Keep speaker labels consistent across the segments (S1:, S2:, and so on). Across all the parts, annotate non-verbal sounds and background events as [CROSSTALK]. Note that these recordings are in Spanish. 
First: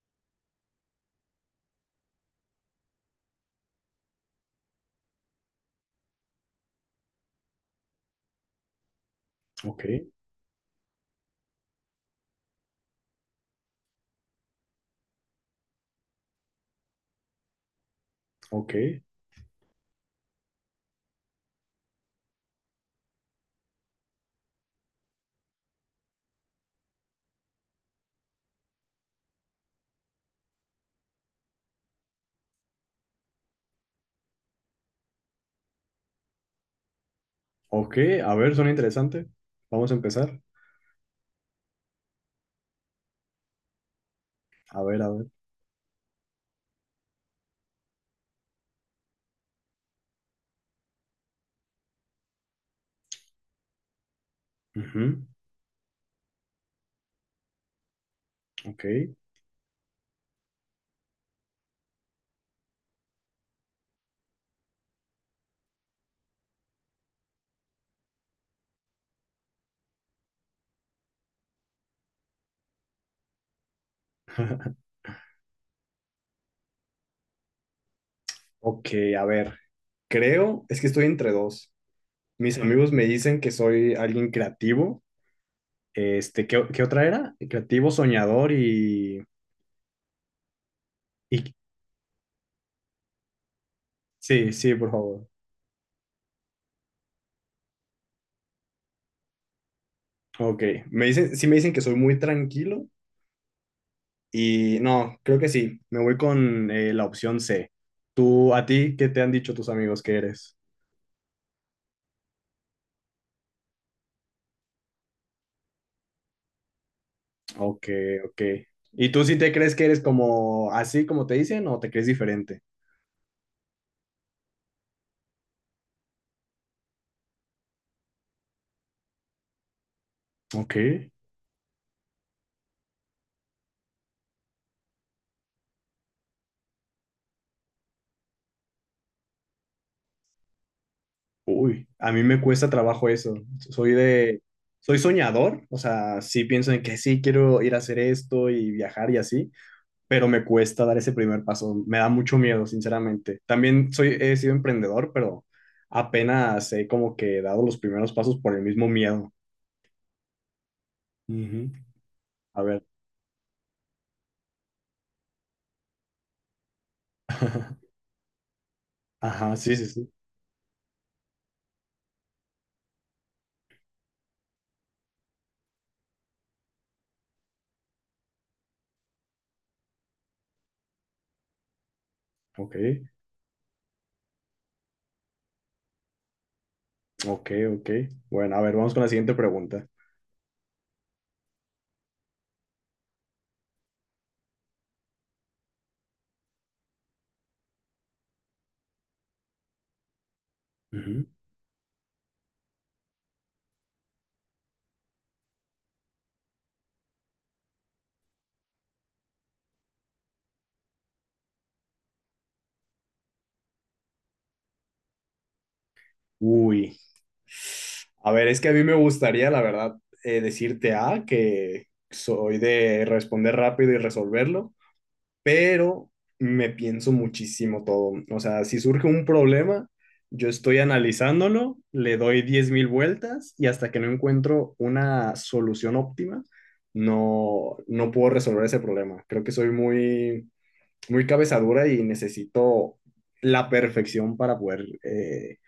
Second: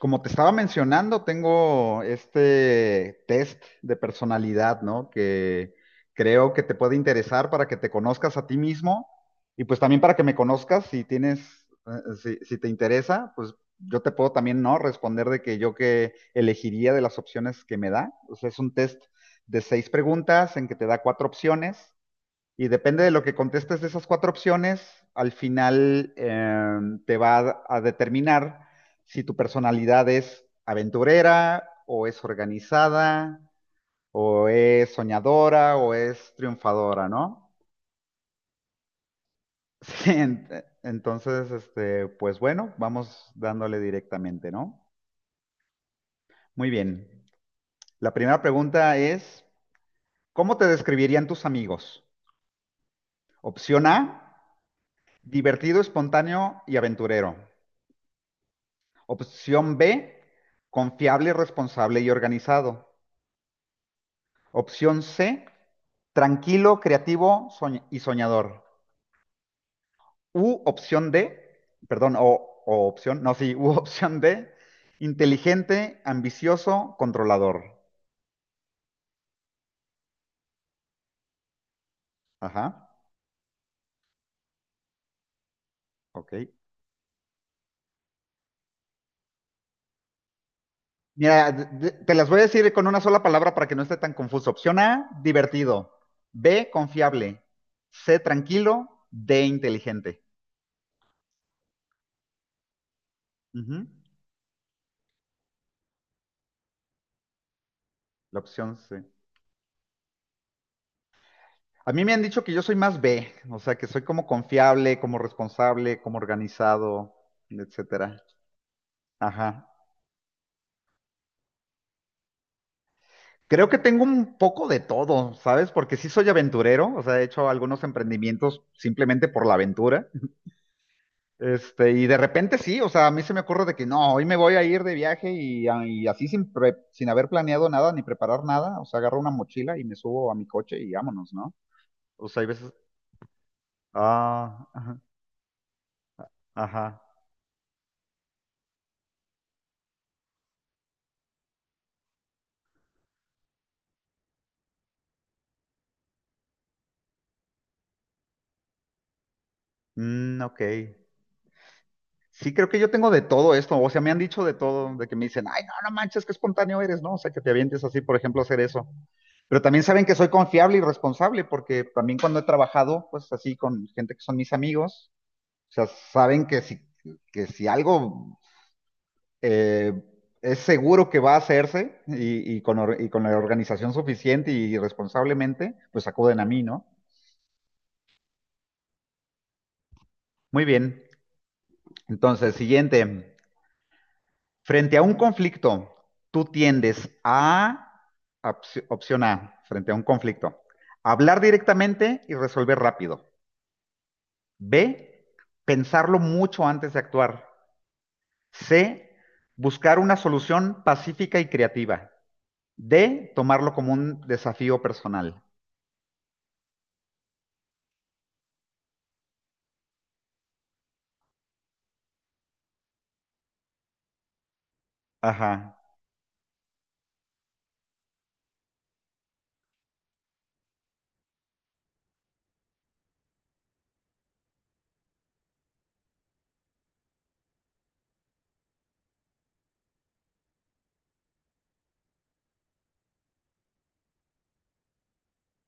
S1: Como te estaba mencionando, tengo este test de personalidad, ¿no? Que creo que te puede interesar para que te conozcas a ti mismo y pues
S2: Ok,
S1: también para que me conozcas si tienes, si te interesa, pues yo te puedo también, ¿no? Responder de que yo que elegiría de las opciones que me da. O sea, es
S2: ok,
S1: un test de seis preguntas en que te da cuatro opciones y depende de lo que contestes de esas cuatro opciones, al final te va a, determinar si tu personalidad es aventurera o es organizada o es soñadora o es triunfadora, ¿no? [LAUGHS]
S2: ok. A ver, suena interesante. Vamos a
S1: Sí,
S2: empezar.
S1: entonces, este, pues bueno, vamos dándole directamente,
S2: A
S1: ¿no?
S2: ver, a ver.
S1: Muy bien. La primera pregunta es, ¿cómo te describirían tus amigos? Opción A,
S2: Ujú.
S1: divertido, espontáneo y aventurero.
S2: Ok.
S1: Opción B, confiable, responsable y organizado. Opción C, tranquilo, creativo y soñador. U opción D, perdón, o opción, no, sí, [LAUGHS] u opción D,
S2: [LAUGHS]
S1: inteligente, ambicioso, controlador.
S2: Ok, a ver. Creo, es que estoy entre dos. Mis amigos
S1: Ajá,
S2: me dicen que soy alguien creativo.
S1: ok.
S2: ¿Qué otra era? Creativo, soñador y,
S1: Mira,
S2: y...
S1: te las voy a decir con una sola palabra para que no esté tan confuso.
S2: Sí, sí,
S1: Opción
S2: por
S1: A,
S2: favor.
S1: divertido. B, confiable. C, tranquilo. D, inteligente.
S2: Ok. Me dicen, sí me dicen que soy muy tranquilo
S1: Ujú.
S2: y no, creo que sí. Me voy con la opción C.
S1: La
S2: Tú, a
S1: opción
S2: ti,
S1: C.
S2: ¿qué te han dicho tus amigos que eres?
S1: A mí me han dicho que yo soy más B, o sea, que soy como confiable, como responsable, como organizado,
S2: Ok,
S1: etcétera.
S2: ok. ¿Y tú sí te
S1: Ajá.
S2: crees que eres como así como te dicen o te crees diferente?
S1: Creo que tengo un poco de todo, ¿sabes? Porque sí soy aventurero, o sea, he hecho algunos emprendimientos simplemente por la aventura.
S2: Ok.
S1: Este, y de repente sí, o sea, a mí se me ocurre de que no, hoy me voy a ir de viaje y, y así sin, sin haber planeado nada ni preparar nada, o sea, agarro una mochila y me subo a mi coche y vámonos, ¿no?
S2: Uy, a mí
S1: O
S2: me
S1: sea, hay
S2: cuesta
S1: veces,
S2: trabajo eso. Soy de,
S1: ah,
S2: soy
S1: ajá,
S2: soñador, o sea, sí pienso en que
S1: ajá,
S2: sí quiero ir a hacer esto y viajar y así, pero me cuesta dar ese primer paso. Me da mucho miedo, sinceramente. He sido emprendedor, pero apenas he como que dado los primeros pasos por el mismo miedo.
S1: mm, ok.
S2: Ujú.
S1: Sí,
S2: A
S1: creo que
S2: ver.
S1: yo tengo de todo esto, o sea, me han dicho de todo, de que me dicen, ay, no, no manches, qué espontáneo eres, ¿no? O sea, que te avientes así,
S2: [LAUGHS]
S1: por ejemplo, a hacer eso.
S2: Ajá,
S1: Pero
S2: sí,
S1: también
S2: sí,
S1: saben
S2: sí.
S1: que soy confiable y responsable, porque también cuando he trabajado, pues así, con gente que son mis amigos, o sea, saben que si, algo eh, es seguro que va a hacerse y, y
S2: Ok.
S1: con, or- y con la organización suficiente y responsablemente, pues acuden a mí, ¿no?
S2: Ok, ok. Bueno, a ver, vamos con la siguiente pregunta.
S1: Muy bien. Entonces, siguiente. Frente a un conflicto, tú tiendes a, opción A, frente a un conflicto,
S2: Ujú.
S1: hablar directamente y resolver rápido. B, pensarlo mucho antes de actuar. C, buscar una solución pacífica y creativa. D, tomarlo como un desafío personal.
S2: Uy, a ver, es que a mí me gustaría, la verdad, decirte A, que soy de responder rápido y resolverlo,
S1: Ajá,
S2: pero me pienso muchísimo todo. O sea, si surge un problema, yo estoy analizándolo, le doy 10.000 vueltas y hasta que no encuentro una solución óptima, no, no puedo resolver ese problema. Creo que soy muy muy cabezadura y necesito la perfección para poder,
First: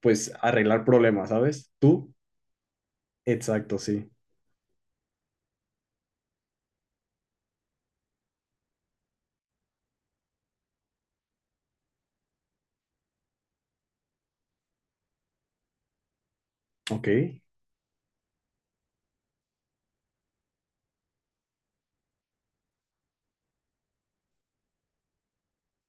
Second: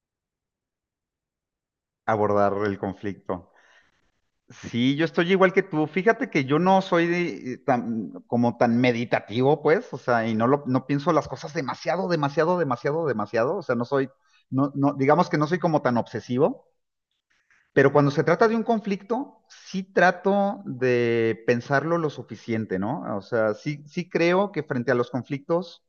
S2: pues, arreglar problemas, ¿sabes? ¿Tú?
S1: abordar el conflicto.
S2: Exacto, sí.
S1: Sí, yo estoy igual que tú. Fíjate que yo no soy tan, como tan meditativo, pues, o sea, y no, no pienso las cosas demasiado, demasiado, demasiado, demasiado. O sea, no soy, no, no, digamos que no soy como tan obsesivo,
S2: Ok,
S1: pero cuando se trata de un conflicto, sí trato de pensarlo lo suficiente, ¿no? O sea, sí, sí creo que frente a los conflictos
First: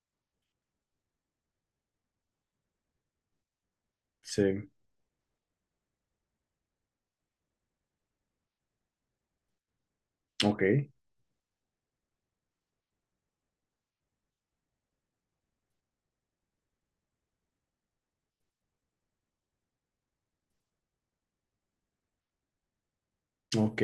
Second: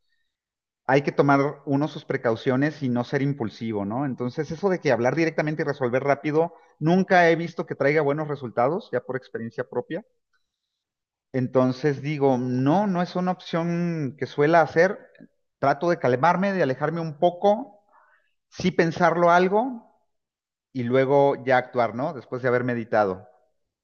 S1: hay que tomar uno sus precauciones y no ser impulsivo, ¿no? Entonces, eso
S2: sí,
S1: de que hablar directamente y resolver rápido, nunca he visto que traiga buenos resultados, ya por experiencia propia.
S2: ok,
S1: Entonces digo, no, no es una opción que suela hacer. Trato de calmarme, de alejarme un poco, sí pensarlo algo y luego ya actuar, ¿no? Después de haber meditado.
S2: ok.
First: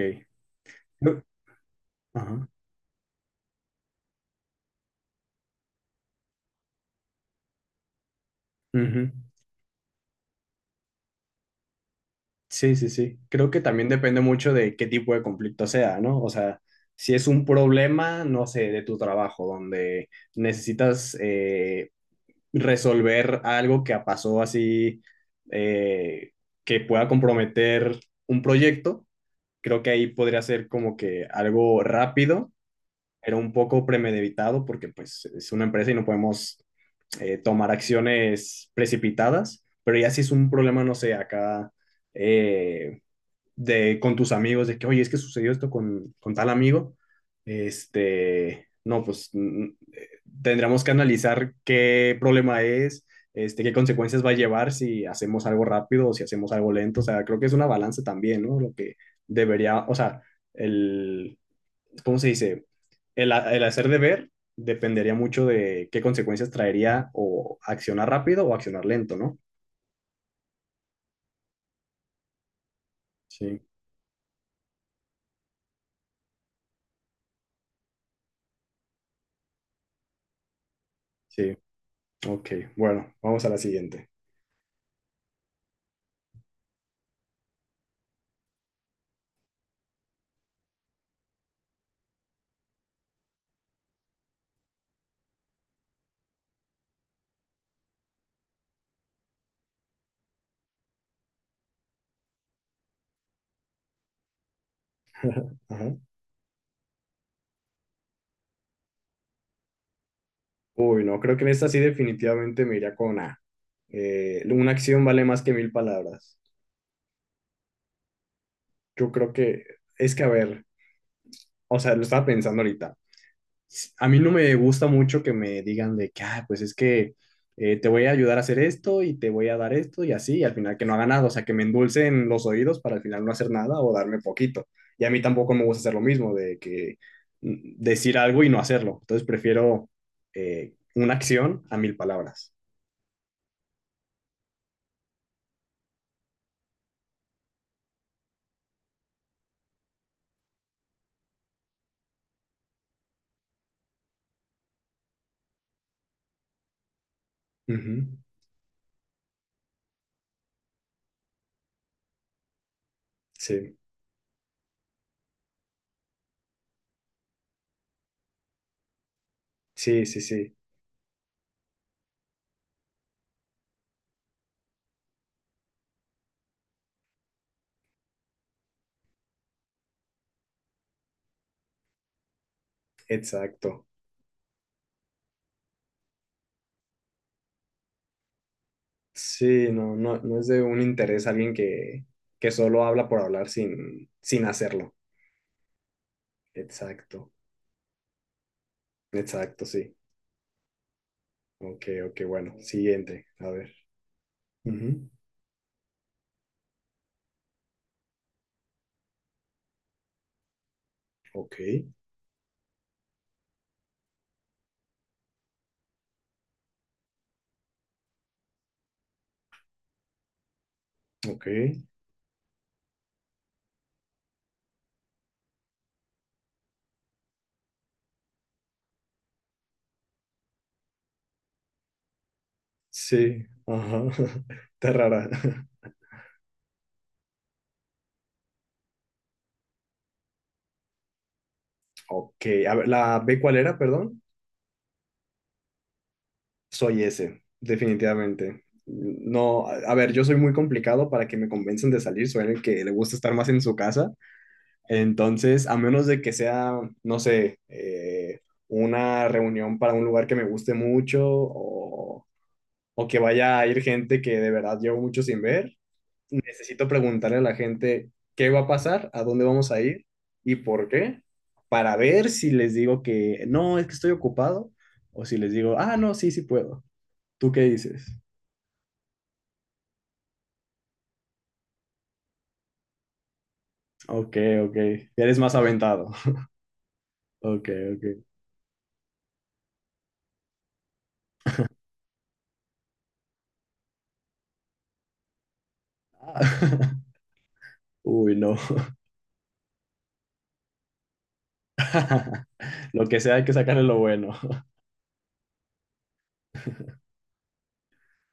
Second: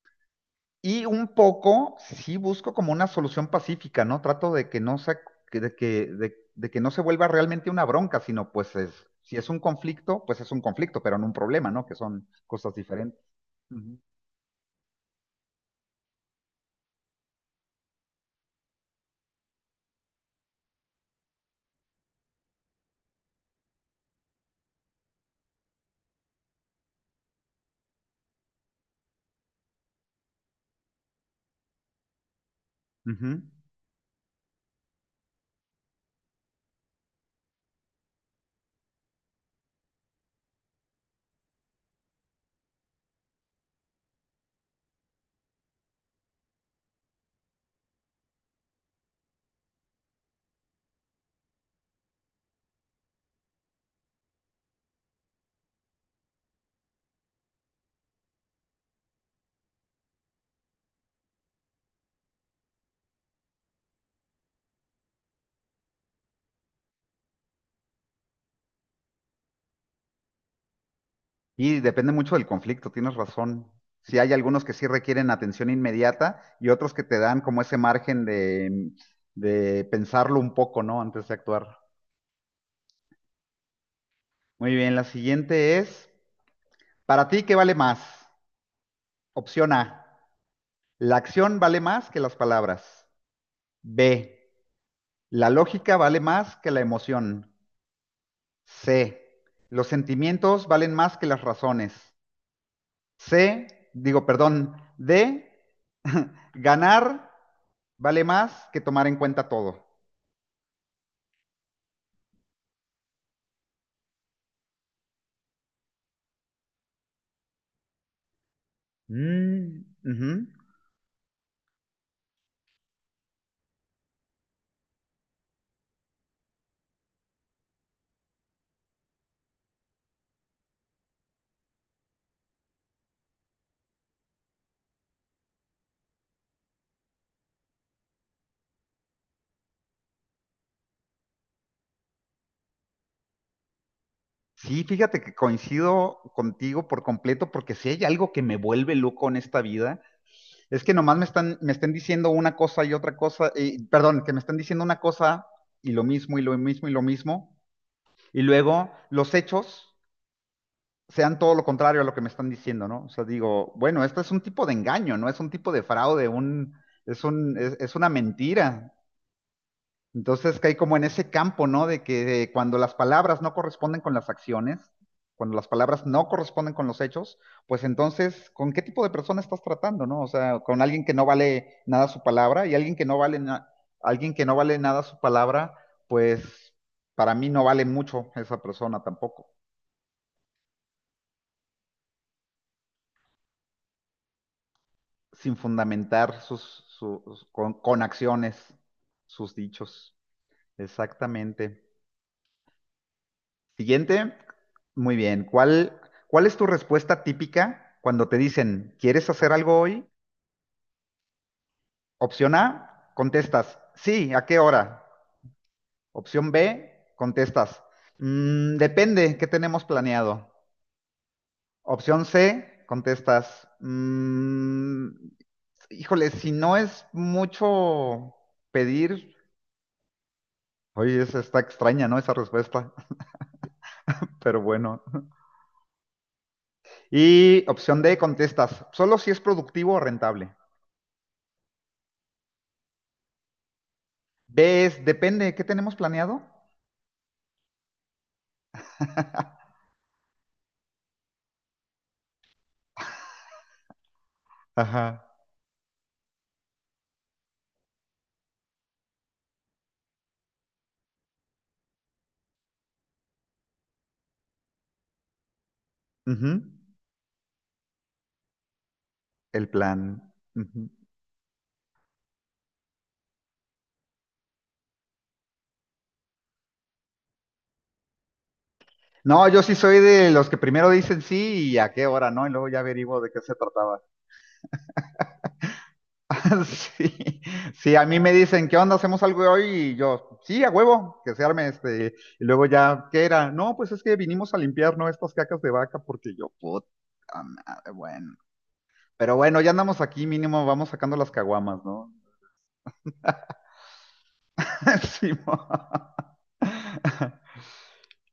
S1: Y
S2: Yo-
S1: un poco sí
S2: Ajá.
S1: busco como una solución pacífica, ¿no? Trato de que no se, de que no se vuelva realmente una bronca, sino pues es,
S2: Ujú.
S1: si es un conflicto, pues es un conflicto, pero no un problema, ¿no? Que son cosas
S2: Sí, sí, sí.
S1: diferentes.
S2: Creo que también
S1: Ujú.
S2: depende mucho de qué tipo de conflicto sea, ¿no? O sea, si es un problema, no sé, de tu trabajo, donde necesitas resolver algo que pasó así, eh, que pueda comprometer un proyecto. Creo que ahí podría ser como que algo rápido, pero
S1: Ujú.
S2: un poco premeditado porque pues es una empresa y no podemos tomar acciones precipitadas, pero ya si es un problema, no sé, acá, eh, con tus amigos, de que, oye, es que sucedió esto con tal amigo, no, pues tendremos que analizar qué problema es, qué consecuencias va a llevar si hacemos algo rápido o si hacemos algo lento. O sea, creo que es una balanza también, ¿no? Lo que debería, o sea, el, ¿cómo se dice? El hacer deber dependería mucho de qué consecuencias traería o accionar rápido o accionar lento, ¿no?
S1: Y depende mucho del conflicto, tienes
S2: Sí,
S1: razón. Si hay algunos que sí requieren atención inmediata y otros que te dan como ese margen de pensarlo un poco, ¿no? Antes de
S2: sí.
S1: actuar.
S2: Ok, bueno, vamos a la siguiente.
S1: Muy bien, la siguiente es, ¿para ti qué vale más? Opción A. La acción vale más que las palabras. B. La lógica vale más que la emoción. C. Los sentimientos valen más que las razones. C. Digo, perdón. D.
S2: [LAUGHS] Ajá.
S1: [LAUGHS] Ganar vale más que tomar en cuenta todo.
S2: Uy, no, creo que en esta sí definitivamente me iría con A. Una acción vale más que mil palabras. Yo creo que
S1: Mm,
S2: es que, a
S1: ujú.
S2: ver, o sea, lo estaba pensando ahorita. A mí no me gusta mucho que me digan de que, ah, pues es que te voy a ayudar a hacer esto y te voy a dar esto y así, y al final que no haga nada, o sea, que me endulcen los oídos para al final no hacer nada o darme poquito. Y a mí tampoco me gusta hacer lo mismo, de que decir algo y no hacerlo. Entonces prefiero una acción a mil palabras.
S1: Sí, fíjate que coincido contigo por completo porque si hay algo que me vuelve loco en esta vida es que nomás me están diciendo una cosa y otra cosa, y, perdón, que me están diciendo una cosa y lo mismo y lo mismo y lo mismo,
S2: Ujú.
S1: y luego los hechos sean todo lo contrario a lo que me están diciendo, ¿no? O sea, digo,
S2: Sí.
S1: bueno, esto es un tipo de engaño, ¿no? Es un tipo de fraude, es una mentira.
S2: Sí, sí, sí,
S1: Entonces caí como en ese campo, ¿no? De que cuando las palabras no corresponden con las acciones, cuando las palabras no corresponden con los hechos, pues entonces, ¿con qué tipo de persona estás tratando, no? O sea, con alguien que no vale nada su palabra y alguien que no vale
S2: exacto.
S1: alguien que no vale nada su palabra, pues para mí no vale mucho esa persona tampoco,
S2: Sí, no, no, no es de un interés alguien que solo habla por hablar sin hacerlo.
S1: sin fundamentar sus,
S2: Exacto,
S1: sus- con acciones sus
S2: exacto, sí.
S1: dichos. Exactamente.
S2: Ok, ok, bueno, siguiente, a ver.
S1: Siguiente.
S2: Ujú.
S1: Muy bien. ¿Cuál es tu respuesta típica cuando te dicen, ¿quieres hacer algo hoy?
S2: Ok,
S1: Opción A, contestas, sí, ¿a qué hora? Opción B, contestas, "Mm, depende, ¿qué tenemos planeado?"
S2: ok,
S1: Opción C, contestas, "Mm, híjole, si no es mucho pedir", oye, esa está extraña, ¿no? Esa respuesta, [LAUGHS]
S2: sí, ajá,
S1: pero
S2: [LAUGHS] está
S1: bueno.
S2: rara. [LAUGHS]
S1: Y opción D, contestas, solo si es productivo o rentable.
S2: Ok, a ver, ¿la B cuál era, perdón?
S1: Ves, depende, ¿qué tenemos planeado?
S2: Soy ese, definitivamente. No,
S1: [LAUGHS]
S2: a ver, yo soy muy complicado para que me convenzan de salir, soy el que le gusta estar más en su casa.
S1: Ajá.
S2: Entonces, a menos de que sea, no sé, una reunión para un lugar que me guste mucho o que vaya a ir gente que de verdad llevo mucho sin ver,
S1: Ujú.
S2: necesito preguntarle a la gente qué va a pasar, a dónde
S1: El
S2: vamos a ir
S1: plan.
S2: y
S1: Ujú.
S2: por qué, para ver si les digo que no, es que estoy ocupado o si les digo, ah, no, sí, sí puedo. ¿Tú qué dices?
S1: No, yo sí soy de los que primero dicen sí y a qué hora, ¿no? Y luego ya averiguo de qué se trataba.
S2: Ok, ok. Eres más aventado. [LAUGHS]
S1: [LAUGHS] Sí,
S2: Ok,
S1: sí, a mí
S2: ok.
S1: me dicen, ¿qué onda? ¿Hacemos algo hoy? Y yo, sí, a huevo, que se arme este. Y luego ya, ¿qué era? No, pues es que vinimos a limpiar, ¿no? Estas cacas de vaca, porque yo, puta madre,
S2: [LAUGHS] Uy,
S1: bueno.
S2: no.
S1: Pero bueno, ya andamos aquí, mínimo, vamos sacando las caguamas, ¿no?
S2: [LAUGHS] Lo que sea, hay que sacarle lo bueno. [LAUGHS]
S1: [LAUGHS] Sí, [LAUGHS]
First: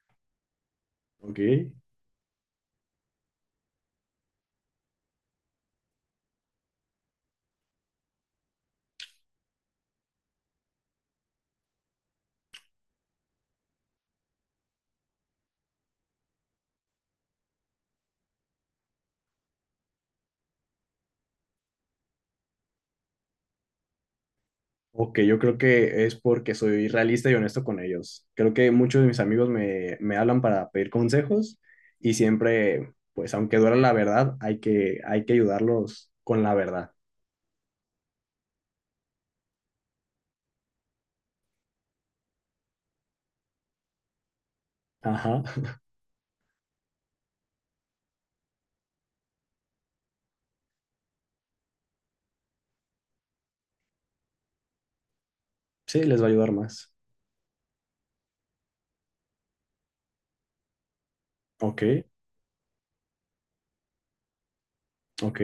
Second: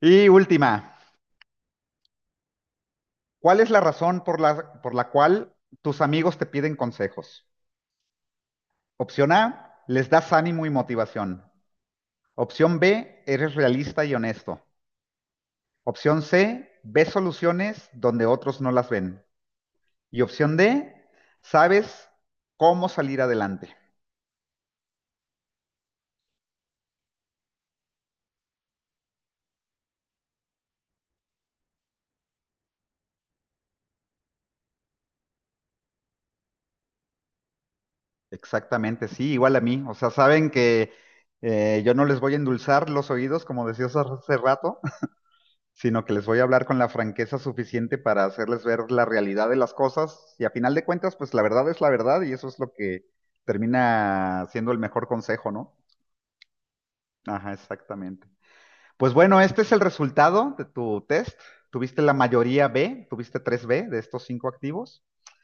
S1: y última.
S2: Ok.
S1: ¿Cuál es la razón por la cual tus amigos te piden consejos? Opción A, les das ánimo y motivación. Opción B, eres realista y honesto. Opción C, ves soluciones donde otros no las ven. Y opción D, sabes cómo salir adelante.
S2: Ok, yo creo que es porque soy realista y honesto con ellos. Creo que muchos de mis amigos me hablan para pedir consejos y siempre, pues aunque duela la verdad, hay que ayudarlos con la verdad.
S1: Exactamente, sí, igual a mí. O sea, saben que yo no les voy a endulzar los oídos, como decías hace rato.
S2: Ajá. [LAUGHS]
S1: Sino que les voy a hablar con la franqueza suficiente para hacerles ver la realidad de las cosas y a final de cuentas, pues la verdad es la verdad y eso es lo que termina siendo el mejor consejo, ¿no?
S2: Sí, les va a ayudar más.
S1: Ajá, exactamente. Pues bueno, este es el resultado de tu test.
S2: Ok,
S1: Tuviste la mayoría B, tuviste tres b de estos cinco activos
S2: ok,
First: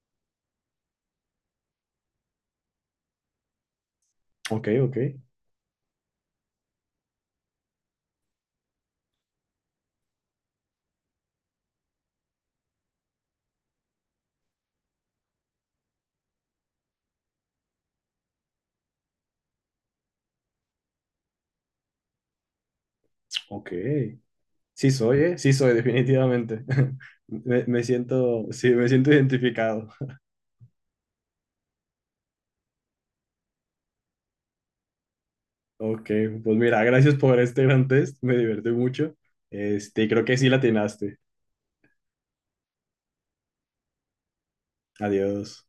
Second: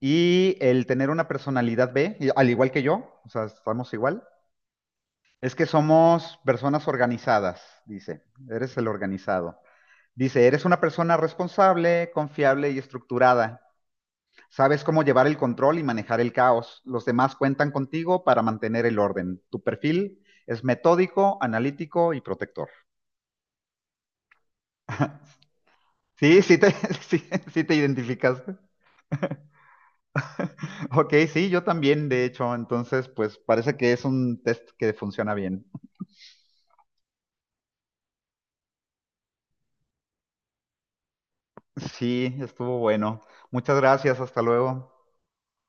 S1: y el tener una personalidad B, al igual que yo, o sea, estamos igual,
S2: ok, ok,
S1: es que somos personas organizadas, dice, eres el organizado. Dice, eres una persona responsable, confiable y estructurada. Sabes cómo llevar el control y manejar el caos. Los demás cuentan contigo para mantener el orden. Tu perfil es metódico, analítico y protector.
S2: ok. Sí soy, ¿eh? Sí soy,
S1: Sí, sí
S2: definitivamente.
S1: te,
S2: [LAUGHS]
S1: [LAUGHS] sí,
S2: Me,
S1: sí te
S2: me siento,
S1: identificaste.
S2: sí, me siento identificado.
S1: Ok, sí, yo también, de hecho. Entonces, pues parece que es un test que funciona bien.
S2: Ok, pues mira, gracias por este gran test, me divertí mucho. Creo que sí la atinaste.
S1: Sí, estuvo bueno. Muchas gracias, hasta luego.
S2: Adiós.